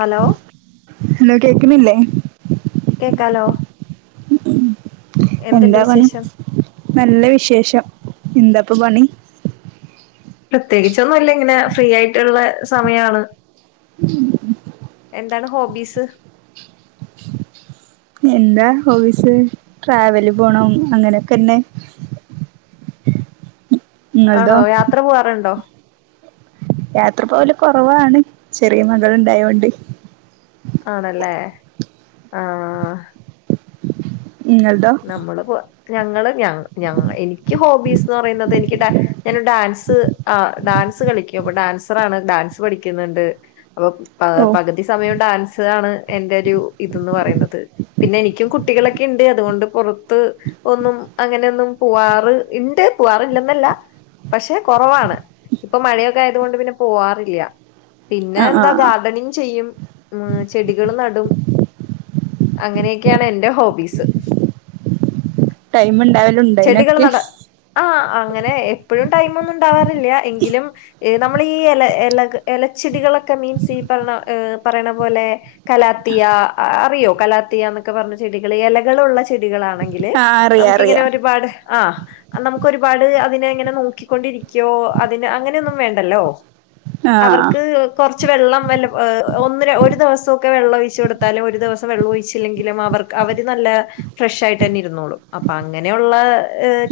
Hello hello കേക്ക്ണില്ലേ കേക്കാലോ എന്തുണ്ട് എന്താ പണി വിശേഷം നല്ല വിശേഷം എന്താപ്പ പണി പ്രത്യേകിച്ചൊന്നുല്ല ഇങ്ങനെ ഫ്രീയായ് ട്ട്ള്ളെ സമയാണ് എന്താണ് ഹോബീസ് എന്താ ഹോബീസ് ട്രാവല് പോണം അങ്ങനെയൊക്കെന്നെ ആണോ നിങ്ങളതോ യാത്ര പോവാറ്ണ്ടോ യാത്ര പോകല് കൊറവാണ് ചെറിയ മകൾണ്ടായോണ്ട് ആണല്ലേ ആഹ് നിങ്ങൾ തൊ നമ്മള് പോ ഞങ്ങള് ഞ ഞങ എനിക്ക് ഹോബീസ്ന്ന് പറിണത് എനിക്ക് ടേ ഞാൻഡാൻസ് ആഹ് ഡാൻസ് കളിക്യു അപ്പൊഡാൻസറാണ് ഡാൻസ് പഠിക്യു ന്ന്ണ്ട് അഭോ പാ ഓ പഗ്തീസ് സമയും ഡാൻസ് ആണ് എന്റരു ഇതന്ന് പറയുന്നത് പിന്നെ എനിക്യു കുട്ടികളൊക്കെണ്ട് അതുകൊണ്ടും പൊറത്ത് ഒന്നും അങ്ങനെന്നും പോവാറ് ഇണ്ട് പോവാറില്ലെന്നല്ല പക്ഷെ കൊറവാണ് ഇപ്പൊ മഴയൊക്കെ ആയതുകൊണ്ട് പിന്നെ പോവാറില്യ പിന്നെ ആ ആ എന്താ ഗാർഡനിങ് ചെയ്യും മ് ചെടികള് നടും അങ്ങനെയൊക്കെയാണ് എന്റെ ഹോബീസ് ടൈമ്ണ്ടാവലുൺ ചെടികൾ നട ആഹ് അങ്ങനെ എപ്പഴും ടൈമൊന്നുണ്ടാവാറില്യ എങ്കിലും ഏനമ്മളീ എല എലഗ് എലച്ചെടികളൊക്കെ മീൻസ്സിപണ്ണാ പറി ണപോലെ കലാത്തിയ അറിയോ കലാത്തിയ ന്നൊക്കെ പറഞ്ഞ ചെടികൾ ഇലകളുള്ള ചെ ചെടികളാണെങ്കില് ആ അറിയാ നംക്ക് ഇങ്ങനെ അറിയാ ഒര്പാട് ആഹ് അ നംക്ക് ഒരുപാട് അതിനെ ഇങ്ങനെ നോക്കിക്കൊണ്ടിരിക്ക്യോഅതിന് അങ്ങനെയൊന്നും വേണ്ടല്ലോ ആ അവർക്ക് കൊർച്ച് വെള്ളം നല്ല ഒന്നപ്പാരാ ഒരു ദിവസവ ക്കെ വെള്ളം ഒഴിച്ചു കൊടുത്താലും ഒരു ദിവസം വെള്ളം ഒഴിച്ചില്ലെങ്കിലും അവർക്ക് അവര് നല്ല ഫ്രഷ് ആയിട്ടന്നെ ഇരുന്നോളും അപ്പ അങ്ങനെ ഒള്ള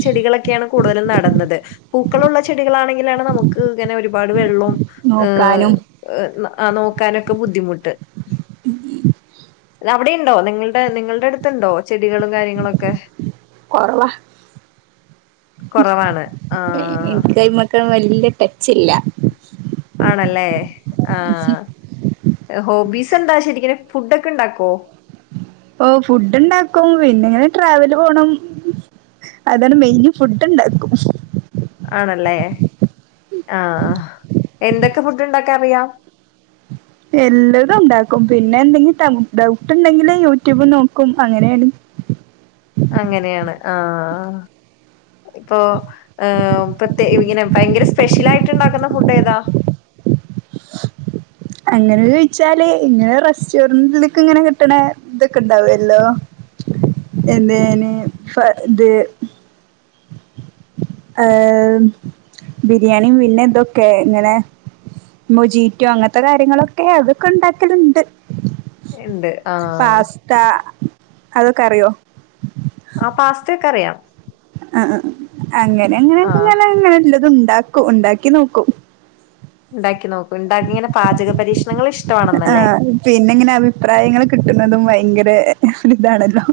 ചെടികളെക്കേണ് കൂടുതലും നടന്നത് പൂക്കളുള്ള ചെടികളാണെങ്കിലാണ് നമുക്ക് ങ്ങനെ ഒരുപാട് വെള്ളും നോക്കാനും ആഹ് നോക്കാനൊക്കെ ബുദ്ധിമുട്ട് ദാ അവടിണ്ടോ നിങ്ങൾടെ നിങ്ങൾടെ അട്ത്ത്ണ്ടോ ചെടികളും കാര്യങ്ങളൊക്കെ കുറവാ കുറവാണ് ആഹ് എനിക്ക് കൈമക്കളും വല്ല്യ ടച്ച് ഇല്ല ആണല്ലേ ആഹ് ഹോബീസ എന്താ ശരിക്നും ഫുഡക്കെണ്ടാക്കോ? ഓ ഫുഡ് ഇണ്ടാക്കും പിന്നെ ഇങ്ങനെ ട്രാവല് പോണം. അതാണ് മെയിന് ഫുഡ് ഉണ്ടാക്കും. ആണല്ലേ ആഹ് എന്തക്കെ ഫുഡ്ണ്ടാക്കാറിയാ? എല്ലതും ഉണ്ടാക്കും പിന്നെ എന്തെങ്കിലും ടം ഡൗട്ട്ണ്ടെങ്കിലിൽ യൂട്യൂബ് നോക്കും അങ്ങനെയാണ്. അങ്ങനെയാണ് ആഹ് ഇപ്പൊ ഏഹ് പ്രെത്യേ ഇങ്ങനെ ഭയങ്കര സ്പെഷ്യൽ ആയിട്ട്ണ്ടാക്ന്ന ഫുഡ് ഏതാ? അങ്ങനെ ചോയ്ച്ചാല് ഇങ്ങനെ റെസ്റ്റോറന്റിലേക്ക ഇങ്ങനെ കിട്ട്ണ ഇതൊക്കെണ്ടാവല്ലോ? എന്തേനി ഫർ ഇദ് ഏഹ് ബിരിയാണി പിന്നെ ഇതൊക്കെ ഇങ്ങനെ മൊജീറ്റോ അങ്ങനത്തെ കാര്യങ്ങളൊക്കെ അതൊക്കെണ്ടാക്കല്ണ്ട്. ഇണ്ട് ആഹ് ത അതൊക്കെ അറിയോ? ആഹ് പാസ്തയക്കെ അറിയാം. ആഹ് അഹ് അങ്ങനെ അങ്ങനെയൊക്കെ ആഹ് അങ്ങനെല്ലത് ഉണ്ടാക്കും ഉണ്ടാക്കി നോക്കും ഇണ്ടാക്കി നോക്കും ഉണ്ടാക്കിങ്ങനെ പാചക പരീക്ഷണങ്ങൾ ഇഷ്ടമാണെന്നല്ലേ ആഹ് പിന്നെ ഇങ്ങനെ അഭിപ്രായങ്ങൾ കിട്ട്ന്നതും ഭയങ്കര ഒരുതാണല്ലോ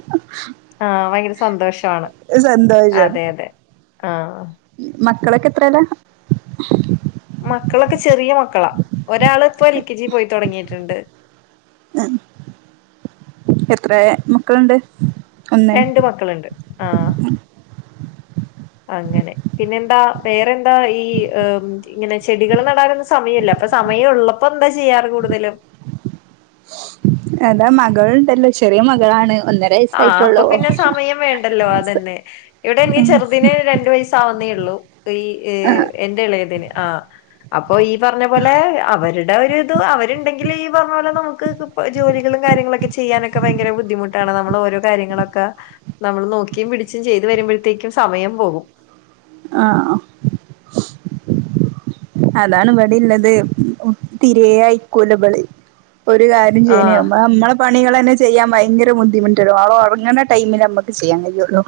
ആഹ് ഭയങ്കര സന്തോഷവാണ് സന്തോഷാണ് അതെ അതെ ആഹ് മക്കളൊക്കെ എത്രല? മക്കളൊക്കെ ചെറിയ മക്കളാ ഒരാള് ഇപ്പോ എൽ കെ ജി പോയി തൊടങ്ങിയിട്ടുണ്ട്. എഹ് എത്രേ മക്കള്ണ്ട്? രണ്ട് മക്കള്ണ്ട് ആഹ് അങ്ങനെ പിന്നെന്താ? വേറെന്താ ഈ ഇങ്ങനെ ചെടികൾ നടാറുന്നും സമയല്ല അപ്പൊ സമയം ഉള്ളപ്പോ എന്താ ചെയ്യാറ് കൂടുതലും എതാ മകൾണ്ടല്ലോ ചെറിയ മകളാണ് ഒന്നര വയസ്സായിട്ടുള്ളൂ ഉണ്ടല്ലോ അതന്നെ ഇവിടെ ഇനി ചെറുതിന് രണ്ടുവയസാവുന്നേ ഉള്ളൂ. ഈ എന്റെ ഇളെത്ന് ആഹ് അപ്പൊ ഈ പറഞ്ഞ പോലെ അവരുടെ ട് അവരു ഇതു അവര്ണ്ടെങ്കിൽ ഈ പറഞ്ഞ പോലെ നമുക്ക് ഇ ജോലികളും കാര്യാങ്ങളൊക്കെ ചെയ്യാനൊക്കെ ഭയങ്കര ബുദ്ധിമുട്ടാണ്. നമ്മൾ ഓരോ കാര്യങ്ങളൊക്കെ നമ്മൾ നോക്കിയും പിടിച്ചും ചെയ്ത് വരുമ്പോഴത്തേക്കും സമയം പോകും. ആഹ് അഹ് അതാണ് ഇവടീള്ളത് തിരേ അയക്കൂല ഇബള് ഒരു കാര്യം ആഹ് ചെയ്യനിയുമ്പോ നമ്മളെ പണികൾ തന്നെ ചെയ്യാൻ ഭയങ്കര ബുദ്ധിമുട്ടുള്ളും ആളോ ഒറങ്ങണ ടൈമിൽ അമ്മക്ക് ചെയ്യാൻ കഴിയുള്ളു.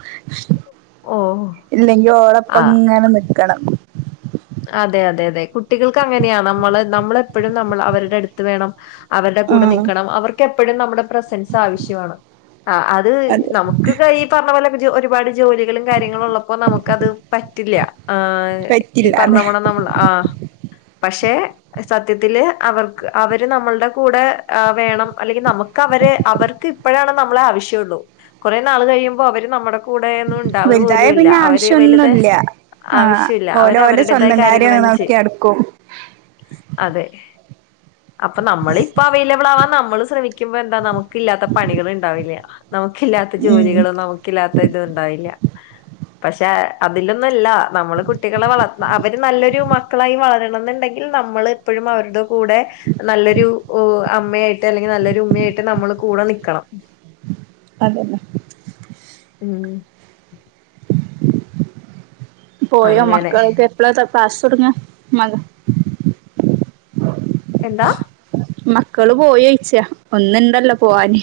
ഓഹ് ഇല്ലങ്കി ആഹ് ഓളപ്പങ്ങനെ നിക്കണം. അതെ അതെ അതെ കുട്ടികൾക്ക് അങ്ങനെയാ നമ്മള് നമ്മളെപ്പോഴും നമ്മൾ അവരുടെ അടുത്ത് വേണം അവരുടെ കൂടെ ആഹ് നിൽക്കണം അവർക്ക് എപ്പോഴും നമ്മുടെ പ്രസൻസ് ആവശ്യമാണ്. അത് അതെ നമുക്ക് കടി ഇ പറഞ്ഞ പോലെ ഒരുപാട് ജോലികളും കാര്യങ്ങളും ഉള്ളപ്പോ നമുക്കത് പറ്റില്ല. ഈ പറ്റില്ല പറഞ്ഞ അതെ. പോണ നമ്മൾ ആഹ് പക്ഷെ സത്യത്തില് അവർക്ക് അവര് നമ്മൾടെ കൂടെ വേണം അല്ലെങ്കിൽ നമു ക്കഅവര് അവർക്ക് ഇപ്പഴാണ് നമ്മളെ ആവശ്യള്ളൂ കുറേ നാള് കഴിയുമ്പോ അവര് നമ്മുടെ കൂടെന്നും ഉണ്ടാവു വലുതായ പോലുംല്ല പിന്നെ അവര് വലുത ആവശ്യൊന്നുല്ല ആഹ് ആവശ്യില്ല അവര് ഓലെ ഓലെ അവരുടേതായ സ്വന്തം കാര്യങ്ങ കാര്യം തന്നെ നോക്കി ചെയ്യും നടക്കും അതെ അപ്പൊ നമ്മള് ഇപ്പൊ അവൈലബിൾ ആവാൻ നമ്മള് ശ്രമിക്കുമ്പോൾ എന്താ നമുക്ക് കി ഇല്ലാത്ത പണികൾണ്ടാവില്ല നമുക്കില്ലാത്ത ഉം ജോലികളും നമുക്ക് കില്ലത്തത്ണ്ടായില്ല പക്ഷെ അതിലൊന്നുംല്ല നമ്മള് കുട്ടികളെ വള അവര് നല്ലൊരു മക്കളായി വളരണംന്നുണ്ടെങ്കിൽ നമ്മൾ എപ്പോഴും അവരുടെ കൂടെ നല്ലൊരു അമ്മയായിട്ട് അല്ലെങ്കിൽ നല്ലൊരു ഉമ്മയായിട്ട് നമ്മൾ കൂടെ നിൽക്കണം അത് തന്നെ ഉം പോയോ അങ്ങനെ മക്കളൊക്കെ എപ്പഴാ ക്ലാസ്സ്‌ തുടങ്ങുക മക എന്താ മക്കള് പോയോ ചോയിച്ചതാ ഒന്നൊണ്ടല്ലോ പോവാന്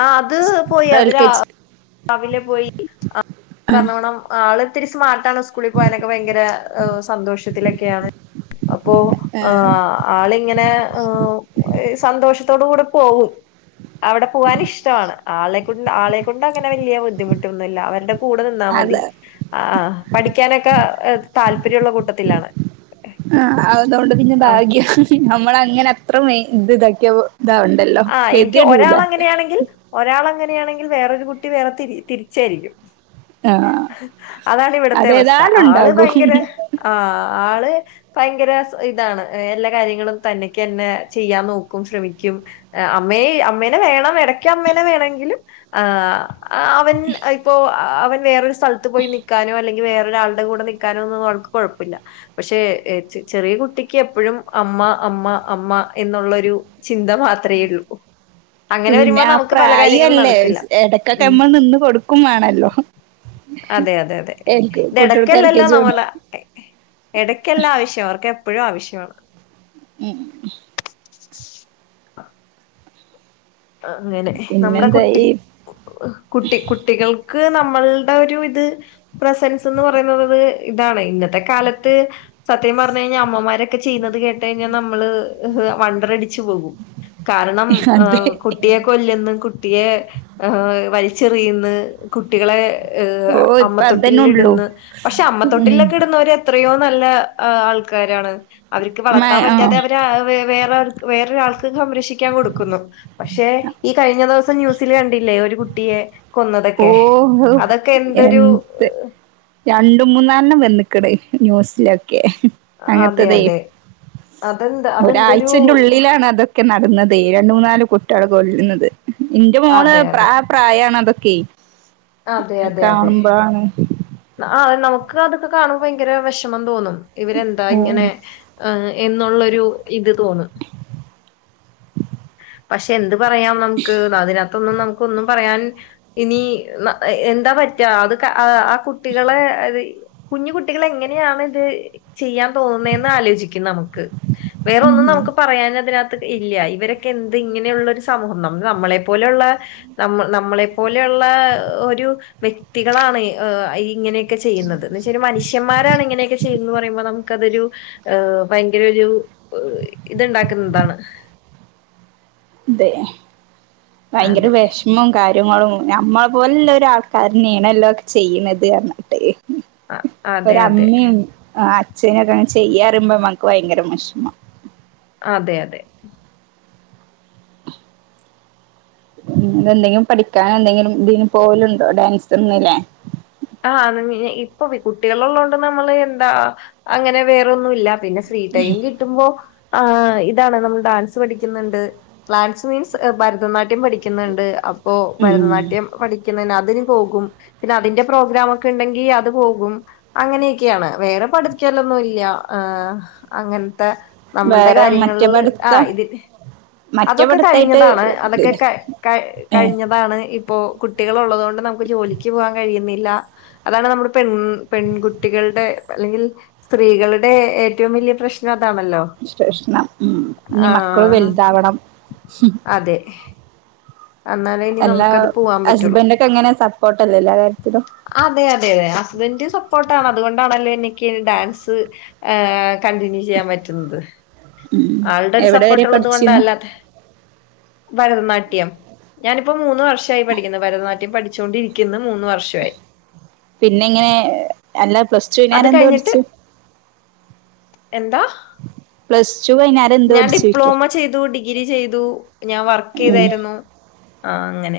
ആഹ് അത് പോയി അത് എൽ കെ ജി രാവിലെ പോയി [unintelligible] ആഹ് ആളിത്തിരി സ്മാർട്ടാണ് സ്കൂളിൽ പോകാനൊക്കെ ഭയങ്കര സന്തോഷത്തിലൊക്കെയാണ് അപ്പോ ആഹ് ആളിങ്ങനെ സന്തോഷത്തോട് കൂടെ പോകും അവിടെ പോകാൻ ഇഷ്ടമാണ് ആളിനെ കൊണ്ട് ആളെ കൊണ്ട് അങ്ങനെ വലിയ ബുദ്ധിമുട്ടൊന്നുവില്ല അവരുടെ കൂടെ നിന്നാ അത മതി ആ പഠിക്കാനൊക്കെ താല്പര്യമുള്ള കൂട്ടത്തിലാണ് ആഹ് അതൊണ്ട് പിന്നെ ആഹ് ഭാഗ്യം നമ്മള് അങ്ങനെ അത്ര ഇത് ഇതാക്കിയപ്പോ ഇതാ ഉണ്ടല്ലോ [unintelligible] ആണെങ്കിൽ ഒരാള് അങ്ങനെയാണെങ്കിൽ വേറൊരു കുട്ടി വേറെ തിരി തിരിച്ചായിരിക്കും ആഹ് അതാണ് ഇവിടത്തെ അവസ്ഥ അതേതാലും ആള് ഉണ്ടാകും ഭയങ്കര ആ ആള് ഭയങ്കര ഇതാണ് എല്ലാ കാര്യങ്ങളും തന്നേക്ക് തന്നെ ചെയ്യാൻ നോക്കും ശ്രമി ക്കും അമ്മേയെ അമ്മേനെ വേണം ഇടക്ക് അമ്മേനെ വേണങ്കിലും ആ ആ അവൻ ഇപ്പോ അവൻ വേറൊരു സ്ഥലത്ത് പോയി നിൽക്കാനോ അല്ലങ്കിൽ വേറൊരാളുടെ കൂടെ നിൽക്കാനൊന്നും അവൾക്ക് കുഴപ്പവില്ല പക്ഷേ ചെറിയ കുട്ടിക്ക് എപ്പോഴും അമ്മ അമ്മ അമ്മ എന്നുള്ളൊരു ചിന്ത മാത്രേ ഉള്ളൂ ഉം അങ്ങനെ പിന്നെ വരുമ്പോ ആ നമുക്ക് പല പ്രായം കാര്യങ്ങളും അല്ലേ നടക്കില്ല. ഇടക്കൊക്കെ ഉം. നമ്മള് നിന്ന് കൊടുക്കുവേയും വേണല്ലോ അതെ അതെ അതെ എൽ ഇത് കുട്ടികൾക്ക് എൽ കെ ഇടക്കല്ലല്ലോ ജി കൊണ്ട് നമ്മള് ഇടയ്ക്കല്ല ആവശ്യം അവർക്കെപ്പഴും ആവശ്യമാണ് ഉം ആഹ അങ്ങനെ നമ്മുടെ പിന്നെന്താ കുട്ടി ഈ കുട്ടി കുട്ടികൾക്ക് നമ്മളുടെ ഒരു ഇത് പ്രസൻസെന്ന് പറയുന്നത് ഇതാണ് ഇന്നത്തെ കാലത്ത് സത്യം പറഞ്ഞ് കഴിഞ്ഞാൽ അമ്മമാരൊക്കെ ചെയ്യുന്നത് കേട്ട കഴിഞ്ഞാൽ നമ്മള് വണ്ടറടിച്ച് പോകും കാരണം അതെ കുട്ടികൾക്ക് ഒ [unintelligible] കുട്ടിയെ വലിച്ചെറിയുന്ന് കുട്ടികളെ ഓ ഇപ്പ അതന്നെ അമ്മത്തൊട്ടിലിൽ ഉള്ളൂ ഇടുന്ന് പക്ഷെ ഉം അമ്മത്തൊട്ടിലൊക്കെ ഇടുന്നവരെ എത്രയോ നല്ല ആൾക്കാരാണ് അവർക്ക് മ വളർത്താൻ ആ പറ്റാതെ അവ വേറെ വേറൊരാൾക്ക് സംരക്ഷിക്കാൻ കൊടുക്കുന്നു പക്ഷേ ഈ കഴിഞ്ഞ ദിവസം ന്യൂസില് കണ്ടില്ലേ ഒരു കുട്ടിയെ ഓ കൊന്നതൊക്കെ ഓ അതൊക്കെ എന്തൊരു എന്ത് രണ്ട് മൂന്നാലെണ്ണം വന്നിക്കടെ ന്യൂസിലൊക്കെ അതെ അങ്ങനത്തതേ അതെ അതെന്താ അതെന്തൊരു ഒരാഴ്ചന്റെ ഉള്ളിലാണ് അതൊ ക്കെ നടന്നതേ രണ്ട് മൂന്നാല് കുട്ടികളെ കൊല്ലുന്നത് എന്റെ മോള് ആ അതെ പ്ര അതെ പ്രായമാണ് അതൊക്കെയെ അതൊക്ക കാണുമ്പോളാണ് ആഹ് നമുക്ക് അതൊക്കെ കാണുമ്പോ ഭയങ്കര വിഷമം തോന്നും ഇവരെന്താ ഓ ഇങ്ങനെ ആഹ് എന്നുള്ളൊരു ഇത് തോന്നും പക്ഷെ എന്ത് പറയാം നമുക്ക് അതിനകത്തൊന്നും നമു ക്കൊന്നും പറയാൻ ഇനി എന്താ പറ്റുക അത് കുട്ടികളെ ഇത് കുഞ്ഞ് കുട്ടികളെ എങ്ങനെയാണ് ഇത് ചെയ്യാൻ തോന്നുന്നേന്ന് ആലോചിക്കും നമുക്ക് വേറൊന്നും ഉം നമുക്ക് പറയാൻ അതിനകത്ത് ഇല്ല ഇവരൊ ക്കെ എന്ത് ഇങ്ങനെയുള്ള ഒരു സമൂഹം നമ്മ നമ്മളെ പോലെയുള്ള നമ്മൾ നമ്മളെ പോലെയുള്ള ഒരു വ്യക്തികളാണ് ഏഹ് ഇങ്ങനെ ക്കെ ചെയ്യുന്നത് എന്ന് വെച്ച ഒരു മനുഷ്യന്മാാണ് ഇങ്ങനൊക്കെ ചെയ്യുന്നത് പറുമ്പോ നമുക്കതൊരു ഏഹ് ഭയങ്കര ഒരു ഇത്ണ്ടാക്കുന്നതാണ്. അതെ ഭയങ്കര അതെ. വിഷമം കാര്യ കാര്യങ്ങളും നമ്മളെ പോലെുള്ളരാൾക്കാരനെയണല്ലോ ഒക്കെ ചെയ്യുന്നത് പറഞ്ഞിട്ട്. അ- ഒരു അതെ അതെ. അമ്മീം അച്ഛനക്കെ അങ്ങനെ ചെയ്യാറുമ്പോ നമക്ക് ഭയങ്കര വെഷമം. അതെ അതെ. [inaudible] എന്തെങ്കിലും പഠിക്കാനോ എന്തെങ്കിലും ഇതിന് പോലുണ്ടോ ഡൻസ് ഒന്നല്ലേ. ആഹ് ഇപ്പൊ കുട്ടികള് ഉള്ളതോണ്ട് നമ്മള് എന്താ അങ്ങനെ വേറൊന്നും ഇല്ല. പിന്നെ ഫ്രീ ടൈം കിട്ടി. ട്ടുമ്പോ ഇതാണ് നമ്മൾ ഡാൻസ് പഠിക്കുന്നുണ്ട് ഡാൻസ് മീൻസ് ഭരതനാട്യം. പഠിക്കുന്നുണ്ട് അപ്പോ ഉം ഭരതനാട്യം പഠിക്കുന്ന അതിന് പോകും പിന്നെ അതിന്റെ. പ്രോഗ്രാമക്കെ ഉണ്ടെങ്കി അത് പോകും. അങ്ങനെയൊക്കെയാണ് വേറെ പഠിക്കാലൊന്നും ഇല്ല അങ്ങനത്തെ. നമ്മളുടെ വേറെ മറ്റേ കാര്യങ്ങളില് പഠിത്തം ആഹ് ഇതി മറ്റേ അതൊക്കെ പഠിത്തായിട്ട് കഴിഞ്ഞതാണ് അതൊക്കെ. ഇതില്ല ക ഏ കഴിഞ്ഞതാണ് ഇപ്പോ കുട്ടികൾള്ളതുകൊണ്ട് നമുക്ക് ജോലിക്ക് പോകാൻ കഴിയുന്ന. ഇല്ല അതാണ് നമ്മുടെ പെൺ പെൺകുട്ടികളുടെ അല്ലെങ്കിൽ. സ്ത്രീകളുടെ ഏറ്റവും വലിയ പ്രശ്നം അതാണല്ലോ? പ്രഷ്ണം ഉം ഇനി മക്കള് ആഹ് വലുതാവണം. അതെ എന്നാലേ ഇനി എല്ലാ നമുക്ക്ത് പോവാൻ പറ്റുള്ളു. ഹസ്ബൻഡൊക്കെ എങ്ങനെ സപ്പോർട്ടല്ലേ എല്ലാ കാര്യത്തിലും അതെ അതെ അതെ ഹസ്ബന്ഡ് സപ്പോർട്ടാണ് അതുകൊണ്ടാണല്ലോ എനിക്ക് ഡാൻസ്. കണ്ടിന്യൂ ചെയ്യാൻ പറ്റുന്നത് ഉം ആളുടെ ഒരു എവിടെ സപ്പോർട്ട് വരെ ഉള്ളത് പഠിച്ചിരുന്നു കൊണ്ടല്ലാതെ. ഭരതനാട്യം. ഞാനിപ്പോ മൂന്ന് വർഷമായി പഠിക്കുന്ന് ഭരതനാട്ട്യം പഠിച്ചൊണ്ടിരിക്കുന്നു മൂന്ന് വർഷം. പിന്നെ ഇങ്ങനെ അല്ല പ്ലസ് ടുനാന അത് എന്തോ കഴിഞ്ഞിട്ട് പഠിച്ചു. എന്താ? പ്ലസ് ടു കഴിഞ്ഞാല്. ഞാൻ ഡിപ്ലോമ ചെയ്തു ഡിഗ്രി ചെയ്തു ഞാൻ വർക്ക് ഉം ചെയ്തായിരുന്നു. ആഹ് അങ്ങനെ.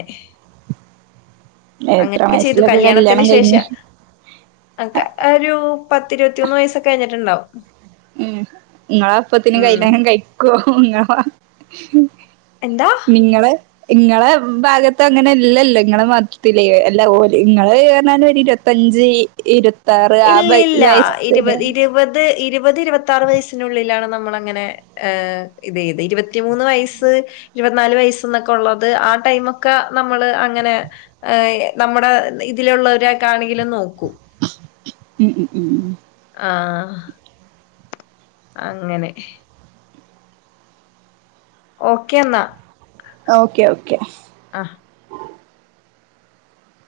എത്ര അങ്ങനെയൊക്കെ ചെയ്തു വയസ്സിലൊക്കെ കല്യാണത്തിന് കല്യാണം ശേഷ. കഴിഞ്ഞ് അക്കെ ഒരു പത്തിരുപത്തിയൊന്ന് വയസ്സൊക്കെ കഴിഞ്ഞിട്ടുണ്ടാവും. ഉം നിങ്ങള അപ്പത്തിനു ഉം കല്യാണം കഴിക്കുവോ നിങ്ങ എന്താ നിങ്ങള് ഇങ്ങളെ ഭാഗത്ത് അങ്ങനെ അല്ലല്ലോ ഇങ്ങളെ മതത്തില് അല്ല ഓ ഇങ്ങള് നറഞ്ഞാല് ഇരു.. ത്തഞ്ച് ഇരുപത്താറ് ആഹ് ഇല്ലില്ല വയസ്സി. ഇരുപത് ഇരുപത് ഇരുപത് ഇരുപത്താറ് വയസിനുള്ളിലാണ് നമ്മള അങ്ങനെ. ഏഹ് ഇതെ ഇത് ഇരുപത്തിമൂന്ന് വയസ്സ്. ഇരുപത്തിനാല് വയസന്നൊക്കെ ഉള്ളത് ആഹ് ടൈമക്കെ നമ്മള് അങ്ങനെ. നമ്മുടെ ഇതിലുള്ളവരാക്കാ ആണെങ്കിലും നോക്കൂ. ഉം ഉം ഉം ഉം ആഹ് അങ്ങനെ ഓക്കെ എന്നാ ഓക്കെ ഓക്കെ ആഹ്.